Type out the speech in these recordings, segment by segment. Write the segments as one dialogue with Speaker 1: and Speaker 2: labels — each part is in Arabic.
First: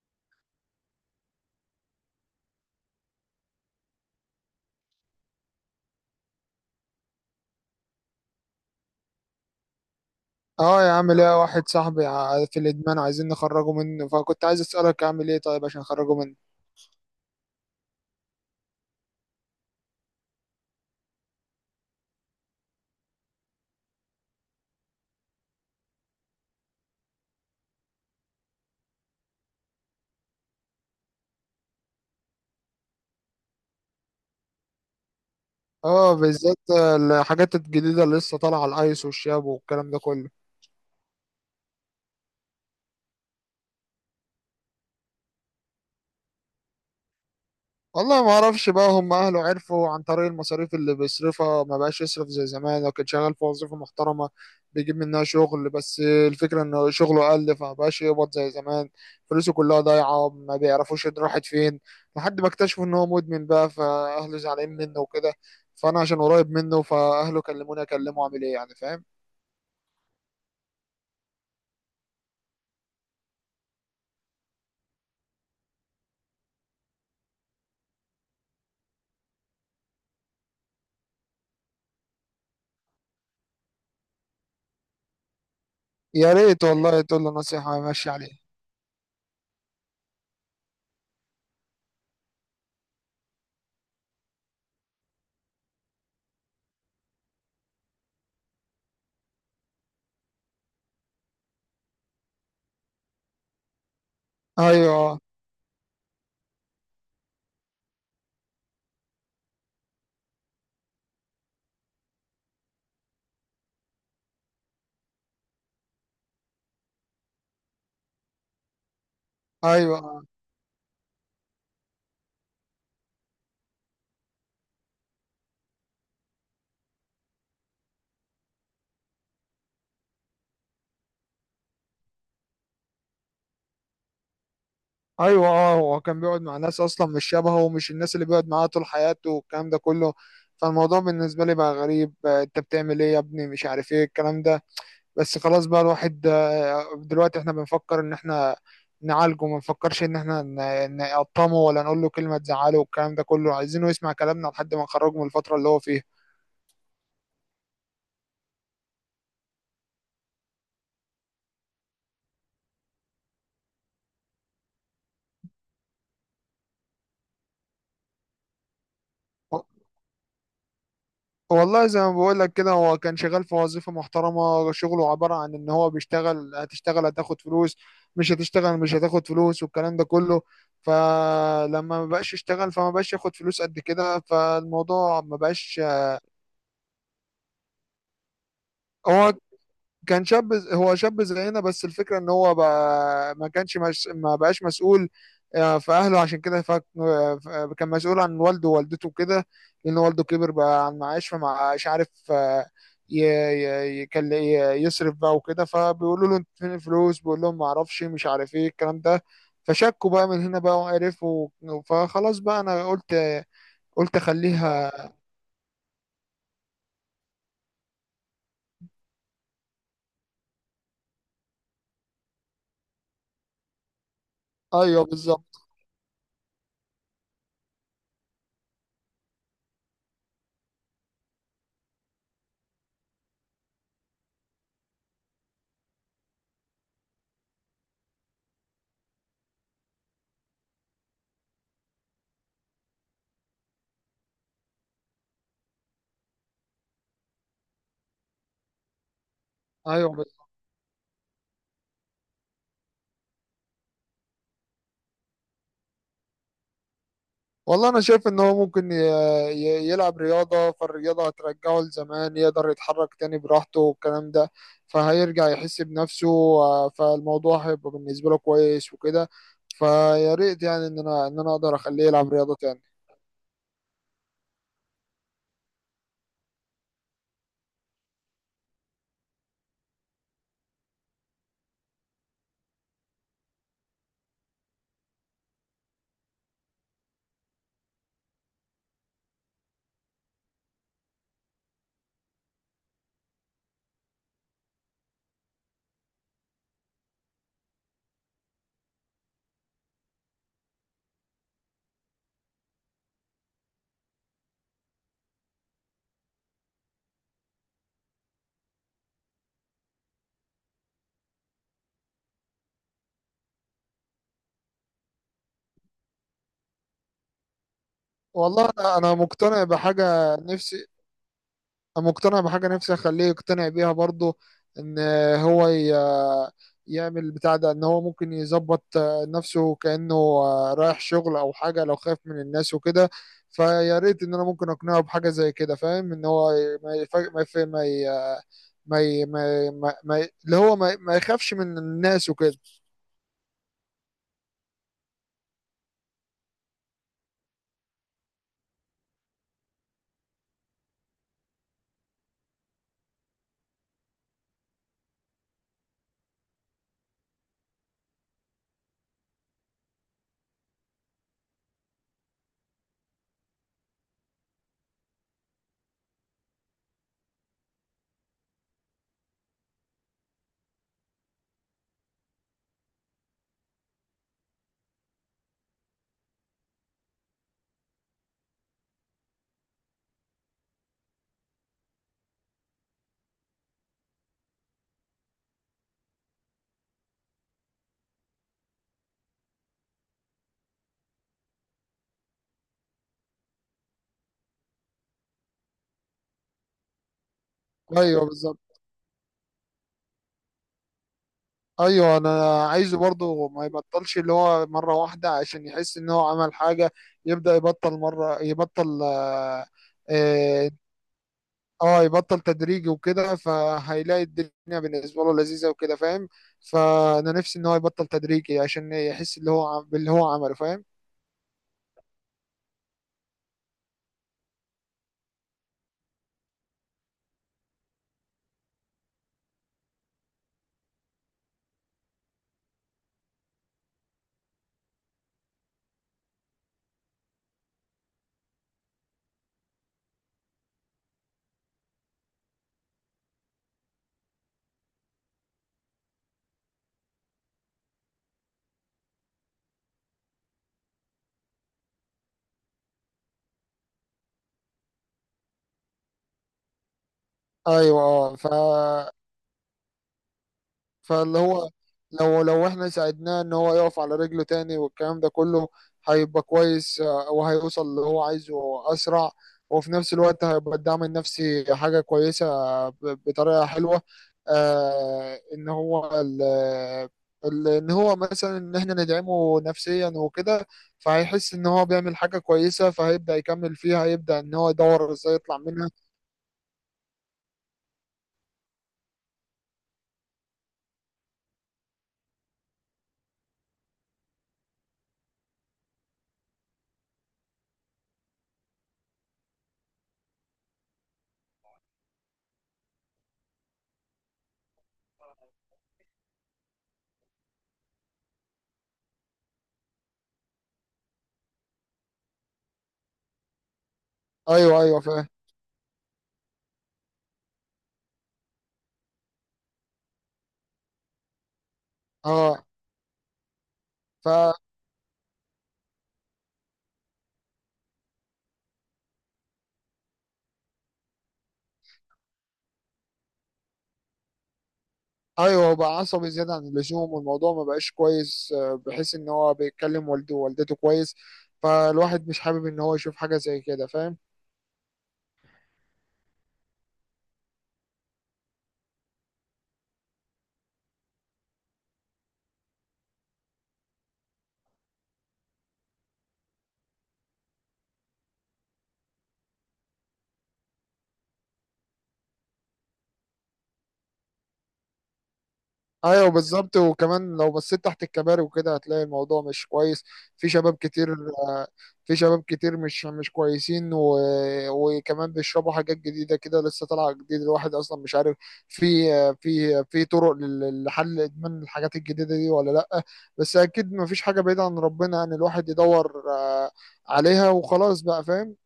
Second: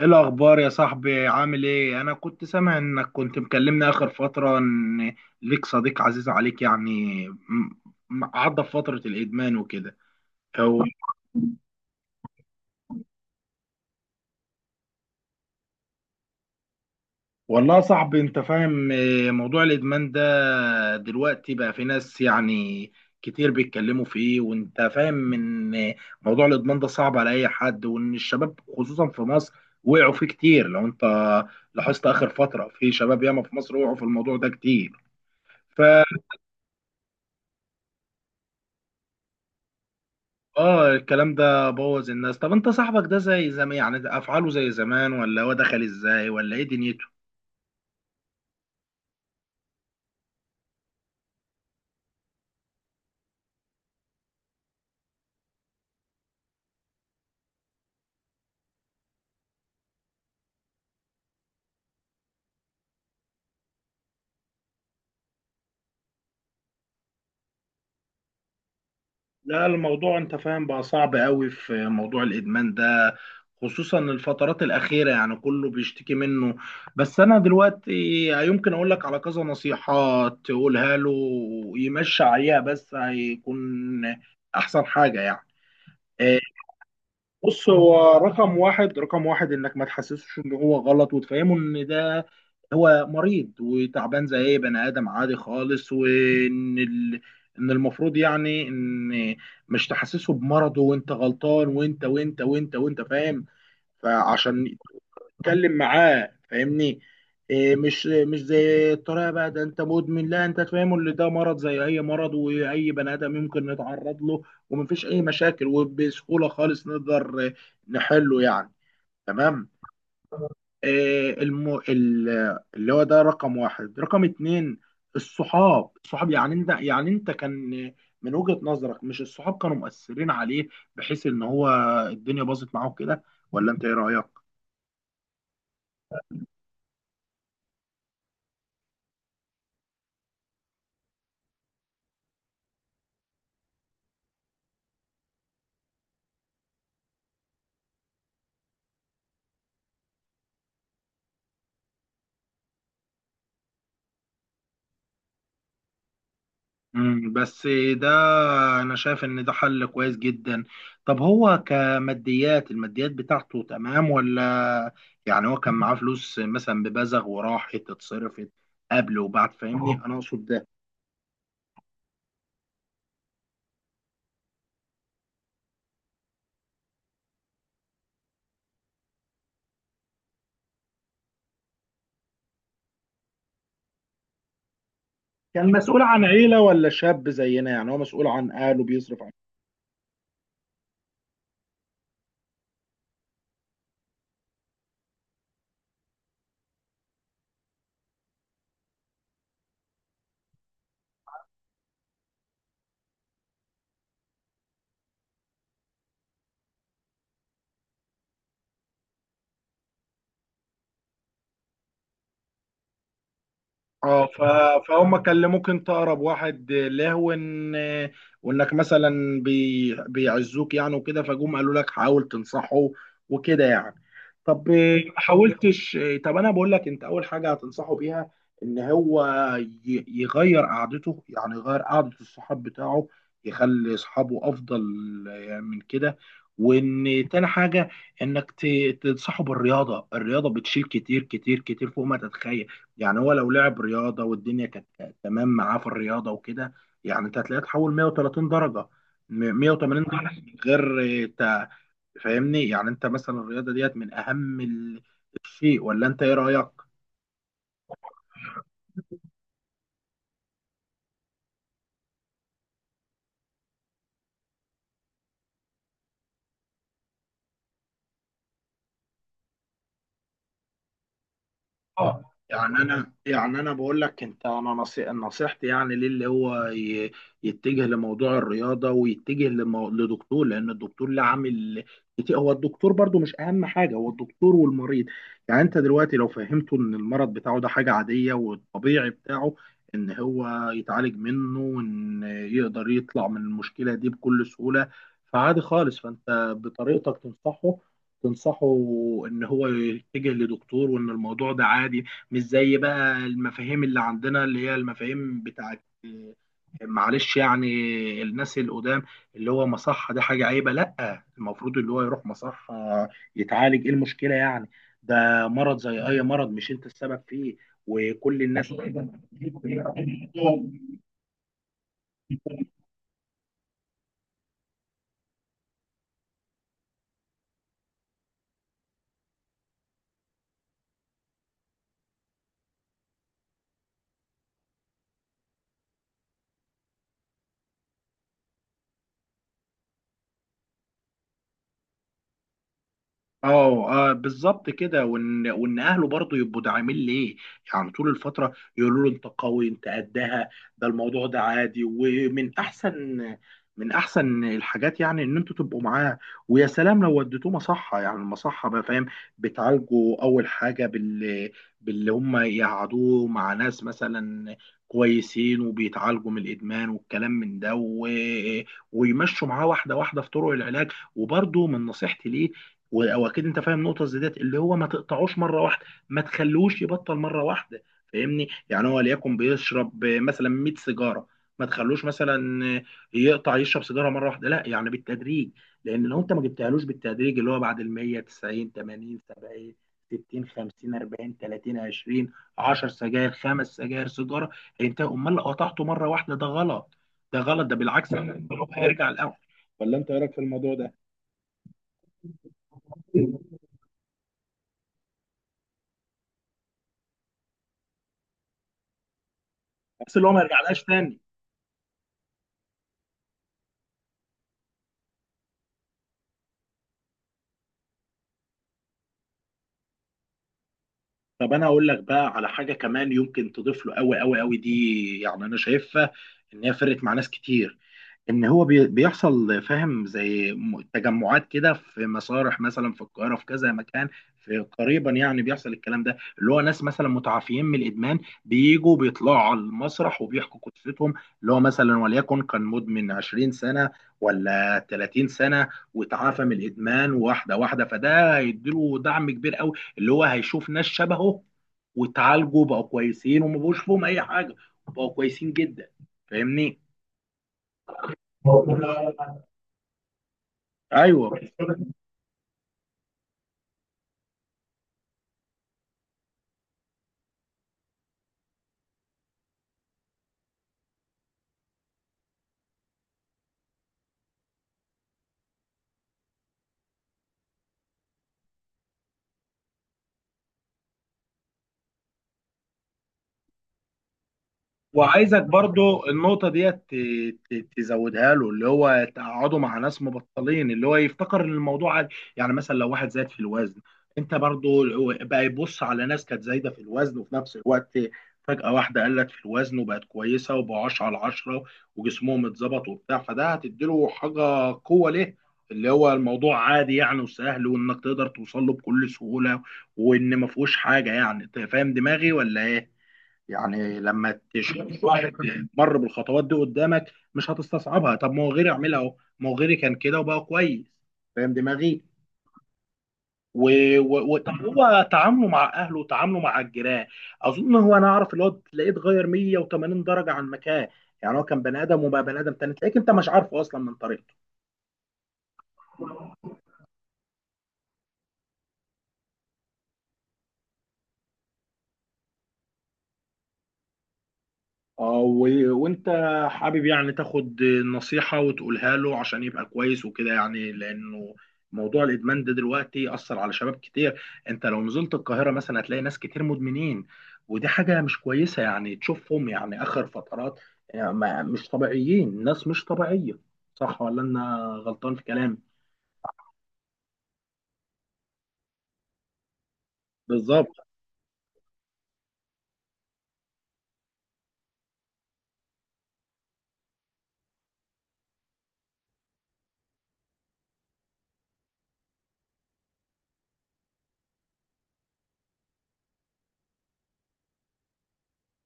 Speaker 1: ايه الاخبار يا صاحبي؟ عامل ايه؟ انا كنت سامع انك كنت مكلمني اخر فتره ان ليك صديق عزيز عليك يعني عدى في فتره الادمان وكده.
Speaker 2: اه
Speaker 1: هو
Speaker 2: يا عم، ليا واحد صاحبي في الادمان، عايزين نخرجه منه، فكنت عايز اسالك اعمل ايه طيب عشان اخرجه منه.
Speaker 1: والله يا صاحبي انت فاهم إيه، موضوع الادمان ده دلوقتي بقى في ناس يعني كتير بيتكلموا فيه، وانت فاهم ان موضوع الادمان ده صعب على اي حد، وان الشباب خصوصا في مصر وقعوا فيه كتير. لو انت لاحظت اخر فتره في شباب ياما في مصر وقعوا في الموضوع ده كتير. ف
Speaker 2: اه، بالذات الحاجات الجديده اللي لسه طالعه، الايس والشاب والكلام ده كله.
Speaker 1: اه الكلام ده بوظ الناس. طب انت صاحبك ده زي زمان يعني؟ ده افعاله زي زمان، ولا هو دخل ازاي؟ ولا ايه دنيته؟
Speaker 2: والله ما اعرفش بقى، هم اهله عرفوا عن طريق المصاريف اللي بيصرفها، ما بقاش يصرف زي زمان. لو كان شغال في وظيفة محترمة بيجيب منها شغل، بس الفكرة ان شغله قل، فما بقاش يقبض زي زمان. فلوسه كلها ضايعة، ما بيعرفوش إن راحت فين لحد ما اكتشفوا ان هو مدمن بقى، فاهله زعلانين منه وكده. فانا عشان قريب منه، فاهله كلموني اكلمه، اعمل ايه يعني؟ فاهم؟
Speaker 1: لا الموضوع انت فاهم بقى صعب قوي في موضوع الادمان ده، خصوصا الفترات الاخيره يعني كله بيشتكي منه. بس انا دلوقتي يمكن اقول لك على كذا نصيحه تقولها له يمشي عليها، بس هيكون احسن حاجه يعني.
Speaker 2: يا
Speaker 1: آه،
Speaker 2: ريت والله تقول له
Speaker 1: بص،
Speaker 2: نصيحة ماشي
Speaker 1: هو
Speaker 2: عليه.
Speaker 1: رقم واحد رقم واحد انك ما تحسسوش ان هو غلط، وتفهمه ان ده هو مريض وتعبان زي اي بني ادم عادي خالص، وان ان المفروض يعني ان مش تحسسه بمرضه. وانت غلطان وانت وانت وانت وانت فاهم. فعشان
Speaker 2: ايوه،
Speaker 1: اتكلم معاه، فاهمني إيه؟ مش زي الطريقه بقى ده انت مدمن، لا، انت تفهمه ان ده مرض زي اي مرض واي بني ادم يمكن نتعرض له، ومفيش اي مشاكل، وبسهوله خالص نقدر نحله يعني. تمام.
Speaker 2: ايوه،
Speaker 1: إيه اللي هو ده رقم واحد رقم اتنين، الصحاب. الصحاب يعني انت، يعني انت كان من وجهة نظرك مش الصحاب كانوا مؤثرين عليه، بحيث ان هو الدنيا باظت معاه كده؟ ولا انت ايه رأيك؟
Speaker 2: ايوه. اه، هو كان بيقعد مع ناس اصلا مش شبهه، ومش الناس اللي بيقعد معاها طول حياته والكلام ده كله. فالموضوع بالنسبه لي بقى غريب، انت بتعمل ايه يا ابني؟ مش عارف ايه الكلام ده. بس خلاص بقى، الواحد دلوقتي احنا بنفكر ان احنا نعالجه، ما نفكرش ان احنا نقطمه ولا نقول له كلمه تزعله والكلام ده كله، عايزينه يسمع كلامنا لحد ما نخرجه من الفتره اللي هو فيها.
Speaker 1: بس ده انا شايف ان ده حل كويس جدا. طب هو الماديات بتاعته تمام، ولا يعني هو كان معاه فلوس مثلا ببزغ وراحت اتصرفت قبل وبعد؟ فاهمني انا اقصد ده
Speaker 2: والله زي ما بقول لك كده، هو كان شغال في وظيفة محترمة. شغله عبارة عن ان هو بيشتغل هتشتغل هتاخد فلوس، مش هتشتغل مش هتاخد فلوس والكلام ده كله. فلما ما بقاش يشتغل فما بقاش ياخد فلوس قد كده، فالموضوع ما
Speaker 1: كان
Speaker 2: بقاش.
Speaker 1: مسؤول عن عيلة، ولا شاب زينا؟ يعني هو مسؤول عن اهله بيصرف؟
Speaker 2: هو كان شاب هو شاب زينا، بس الفكرة ان هو بقى ما كانش مش ما بقاش مسؤول في اهله، عشان كده فك... آه، ف- آه، كان مسؤول عن والده ووالدته وكده، لان والده كبر بقى عن معاش، فما مش عارف يصرف بقى وكده. فبيقولوا له: انت فين الفلوس؟ بيقول لهم: ما اعرفش، مش عارف ايه الكلام ده. فشكوا بقى من هنا بقى وعرفوا. فخلاص بقى، انا قلت
Speaker 1: اه
Speaker 2: اخليها.
Speaker 1: فهم كان ممكن تقرب واحد لهو، ان وانك مثلا بيعزوك يعني وكده، فجم قالوا لك حاول تنصحه وكده يعني. طب ما
Speaker 2: ايوه، بالظبط.
Speaker 1: حاولتش؟ طب انا بقول لك انت اول حاجه هتنصحه بيها ان هو يغير قعدته، يعني يغير قعده الصحاب بتاعه، يخلي اصحابه افضل من كده. وان تاني حاجه انك تنصحه بالرياضه. الرياضه بتشيل كتير كتير كتير فوق ما تتخيل. يعني هو لو لعب رياضه والدنيا كانت تمام معاه في الرياضه وكده، يعني انت هتلاقيه اتحول 130 درجه، 180
Speaker 2: ايوه.
Speaker 1: درجه من غير فاهمني. يعني انت مثلا الرياضه ديت من اهم الشيء، ولا انت ايه رايك؟
Speaker 2: والله انا شايف ان هو ممكن يلعب رياضه، فالرياضه هترجعه لزمان، يقدر يتحرك تاني براحته والكلام ده. فهيرجع يحس بنفسه، فالموضوع هيبقى بالنسبه له كويس وكده. فيا ريت يعني ان انا اقدر اخليه
Speaker 1: اه
Speaker 2: يلعب رياضه
Speaker 1: يعني
Speaker 2: تاني.
Speaker 1: انا، يعني انا بقول لك انت، انا نصيحتي يعني ليه اللي هو يتجه لموضوع الرياضه، ويتجه لدكتور، لان الدكتور له عامل كتير. هو الدكتور برضو مش اهم حاجه، هو الدكتور والمريض. يعني انت دلوقتي لو فهمته ان المرض بتاعه ده حاجه عاديه، والطبيعي بتاعه ان هو يتعالج منه، وان يقدر يطلع من المشكله دي بكل سهوله، فعادي خالص. فانت بطريقتك تنصحه، تنصحه ان هو يتجه لدكتور، وان الموضوع ده عادي، مش زي بقى المفاهيم اللي عندنا، اللي هي المفاهيم بتاعت معلش يعني الناس القدام، اللي هو مصحة دي حاجة عيبة. لا، المفروض اللي هو يروح مصحة يتعالج. ايه المشكلة يعني؟ ده مرض زي اي مرض، مش انت السبب فيه وكل
Speaker 2: والله
Speaker 1: الناس.
Speaker 2: انا مقتنع بحاجه نفسي، مقتنع بحاجة نفسي أخليه يقتنع بيها برضه. إن هو يعمل بتاع ده، إن هو ممكن يظبط نفسه كأنه رايح شغل أو حاجة، لو خايف من الناس وكده. فيا ريت إن أنا ممكن أقنعه بحاجة زي كده. فاهم؟ إن هو ما يفاجئ، ما ما ي- اللي هو ما يخافش من الناس وكده.
Speaker 1: اه بالظبط كده. وان وان اهله برضه يبقوا داعمين ليه، يعني طول الفتره يقولوا له انت قوي انت قدها، ده الموضوع ده عادي. ومن احسن من احسن الحاجات يعني ان انتوا تبقوا معاه، ويا سلام لو وديتوه مصحه. يعني المصحه بقى فاهم بتعالجوا اول حاجه باللي هم يقعدوه مع ناس مثلا كويسين وبيتعالجوا من الادمان والكلام من ده، ويمشوا معاه واحده واحده في طرق العلاج. وبرضه من نصيحتي ليه، واكيد انت فاهم نقطه زي ديت، اللي هو ما تقطعوش مره واحده، ما تخلوش يبطل مره واحده. فاهمني، يعني هو ليكن بيشرب مثلا 100 سيجاره، ما تخلوش مثلا يقطع يشرب سيجاره مره واحده، لا، يعني بالتدريج. لان لو انت ما جبتهالوش بالتدريج، اللي هو بعد ال 100، 90، 80، 70، 60، 50، 40، 30، 20، 10 سجاير، خمس سجاير، سيجاره، هينتهي. امال لو قطعته مره واحده ده غلط، ده غلط، ده بالعكس،
Speaker 2: أيوه، بالظبط.
Speaker 1: هيرجع الاول. ولا انت ايه رايك في الموضوع ده؟
Speaker 2: ايوه. انا عايزه برضه ما يبطلش اللي هو مره واحده، عشان يحس ان هو عمل حاجه، يبدا يبطل مره، يبطل. اه.
Speaker 1: بس اللي هو ما
Speaker 2: آه،
Speaker 1: يرجعلهاش تاني.
Speaker 2: يبطل تدريجي وكده، فهيلاقي الدنيا بالنسبه له لذيذه وكده. فاهم؟ فانا نفسي ان هو يبطل تدريجي، عشان يحس اللي هو باللي هو عمله. فاهم؟
Speaker 1: طب انا اقول لك بقى على حاجه كمان يمكن تضيف له، قوي قوي قوي. دي يعني انا شايفها ان هي فرقت مع ناس كتير، ان هو بيحصل فاهم زي تجمعات كده في مسارح مثلا في القاهره، في كذا مكان، في قريبا، يعني بيحصل الكلام ده، اللي هو ناس مثلا متعافيين من الادمان بيجوا بيطلعوا على المسرح وبيحكوا قصتهم، اللي هو مثلا وليكن كان مدمن 20 سنه، ولا 30 سنه، وتعافى من الادمان واحده واحده. فده هيديله دعم كبير قوي، اللي هو هيشوف ناس شبهه وتعالجوا بقوا كويسين، وما بقوش فيهم اي حاجه، وبقوا كويسين جدا. فاهمني؟
Speaker 2: ايوه. اه.
Speaker 1: ايوه.
Speaker 2: فاللي هو لو احنا ساعدناه ان هو يقف على رجله تاني والكلام ده كله، هيبقى كويس، وهيوصل اللي هو عايزه اسرع، وفي نفس الوقت هيبقى الدعم النفسي حاجة كويسة ب- بطريقة حلوة. آه ان هو ال ان هو مثلا، ان احنا ندعمه نفسيا وكده، فهيحس ان هو بيعمل حاجة كويسة، فهيبدأ يكمل فيها، هيبدأ ان هو يدور ازاي
Speaker 1: وعايزك
Speaker 2: يطلع منها.
Speaker 1: برضو النقطه ديت تزودها له، اللي هو تقعده مع ناس مبطلين، اللي هو يفتكر ان الموضوع عادي. يعني مثلا لو واحد زاد في الوزن، انت برضو بقى يبص على ناس كانت زايده في الوزن، وفي نفس الوقت فجاه واحده قلت في الوزن وبقت كويسه وبقوا 10 على 10، وجسمهم اتظبط وبتاع، فده هتديله حاجه قوه ليه، اللي هو الموضوع عادي يعني وسهل، وانك تقدر توصل له بكل سهوله، وان ما فيهوش حاجه. يعني انت فاهم دماغي ولا ايه؟ يعني لما
Speaker 2: ايوه، ايوه،
Speaker 1: تشوف
Speaker 2: فاهم.
Speaker 1: واحد مر بالخطوات دي قدامك مش هتستصعبها، طب ما هو غيري عملها اهو، ما هو غيري كان كده وبقى كويس. فاهم دماغي.
Speaker 2: اه.
Speaker 1: و... طب
Speaker 2: ف
Speaker 1: هو تعامله مع اهله وتعامله مع الجيران، اظن هو انا اعرف اللي هو تلاقيه اتغير 180 درجه عن مكان. يعني هو كان بني ادم وبقى بني ادم تاني، تلاقيك انت مش عارفه اصلا من طريقته.
Speaker 2: ايوه. هو بقى عصبي زياده عن اللزوم، والموضوع ما بقاش كويس، بحيث ان هو بيتكلم والده ووالدته كويس. فالواحد مش حابب ان هو يشوف حاجه زي كده. فاهم؟
Speaker 1: اه وانت حابب يعني تاخد نصيحة وتقولها له عشان يبقى كويس وكده يعني، لانه موضوع الادمان ده دلوقتي اثر على شباب كتير. انت لو نزلت القاهرة مثلا هتلاقي ناس كتير مدمنين، ودي حاجة مش كويسة، يعني تشوفهم يعني اخر فترات يعني مش طبيعيين، ناس مش طبيعية. صح، ولا انا غلطان في كلامي؟
Speaker 2: ايوه، بالظبط. وكمان لو بصيت تحت الكباري وكده، هتلاقي الموضوع مش كويس. في
Speaker 1: بالظبط.
Speaker 2: شباب كتير آه، في شباب كتير مش كويسين. وكمان بيشربوا حاجات جديده كده لسه طالعه جديد، الواحد اصلا مش عارف في في طرق لحل ادمان الحاجات الجديده دي ولا لا. بس اكيد ما فيش حاجه بعيده عن ربنا ان الواحد يدور عليها، وخلاص بقى. فاهم؟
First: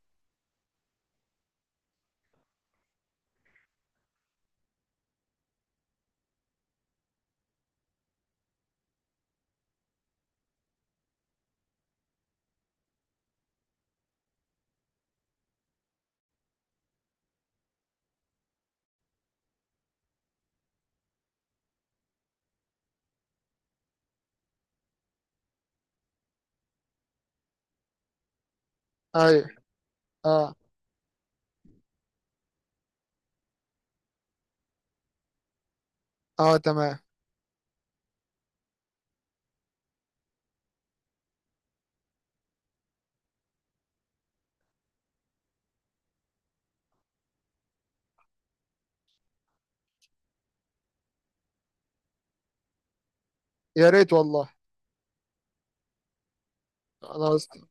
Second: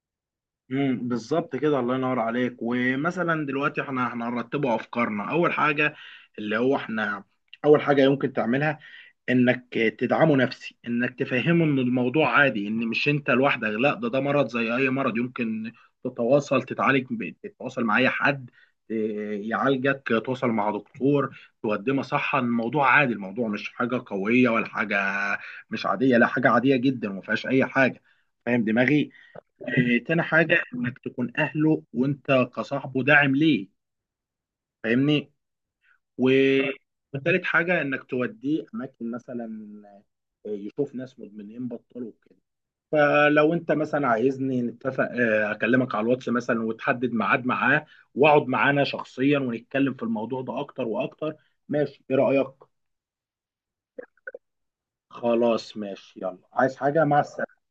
Speaker 1: بالظبط كده. الله ينور عليك. ومثلا دلوقتي احنا، هنرتبه افكارنا. اول حاجة اللي هو احنا اول حاجة يمكن تعملها انك تدعمه نفسي، انك تفهمه ان الموضوع عادي، ان مش انت لوحدك، لا، ده مرض زي اي مرض يمكن تتواصل تتعالج، تتواصل مع اي حد إيه، يعالجك، تتواصل مع دكتور تقدمه صحة. الموضوع عادي، الموضوع مش حاجة قوية ولا حاجة مش عادية، لا، حاجة عادية جدا وما فيهاش اي حاجة. فاهم دماغي؟
Speaker 2: ايوه.
Speaker 1: إيه، تاني
Speaker 2: اه.
Speaker 1: حاجة، انك تكون اهله وانت كصاحبه داعم ليه. فاهمني.
Speaker 2: اه. تمام.
Speaker 1: وثالث حاجة انك توديه اماكن مثلا، يشوف ناس مدمنين بطلوا كده. فلو انت مثلا عايزني نتفق، اكلمك على الواتس مثلا وتحدد ميعاد معاه، واقعد معانا شخصيا ونتكلم في الموضوع ده اكتر واكتر. ماشي؟ ايه رأيك؟
Speaker 2: يا ريت والله.
Speaker 1: خلاص ماشي، يلا، عايز حاجة؟ مع السلامة.
Speaker 2: خلاص.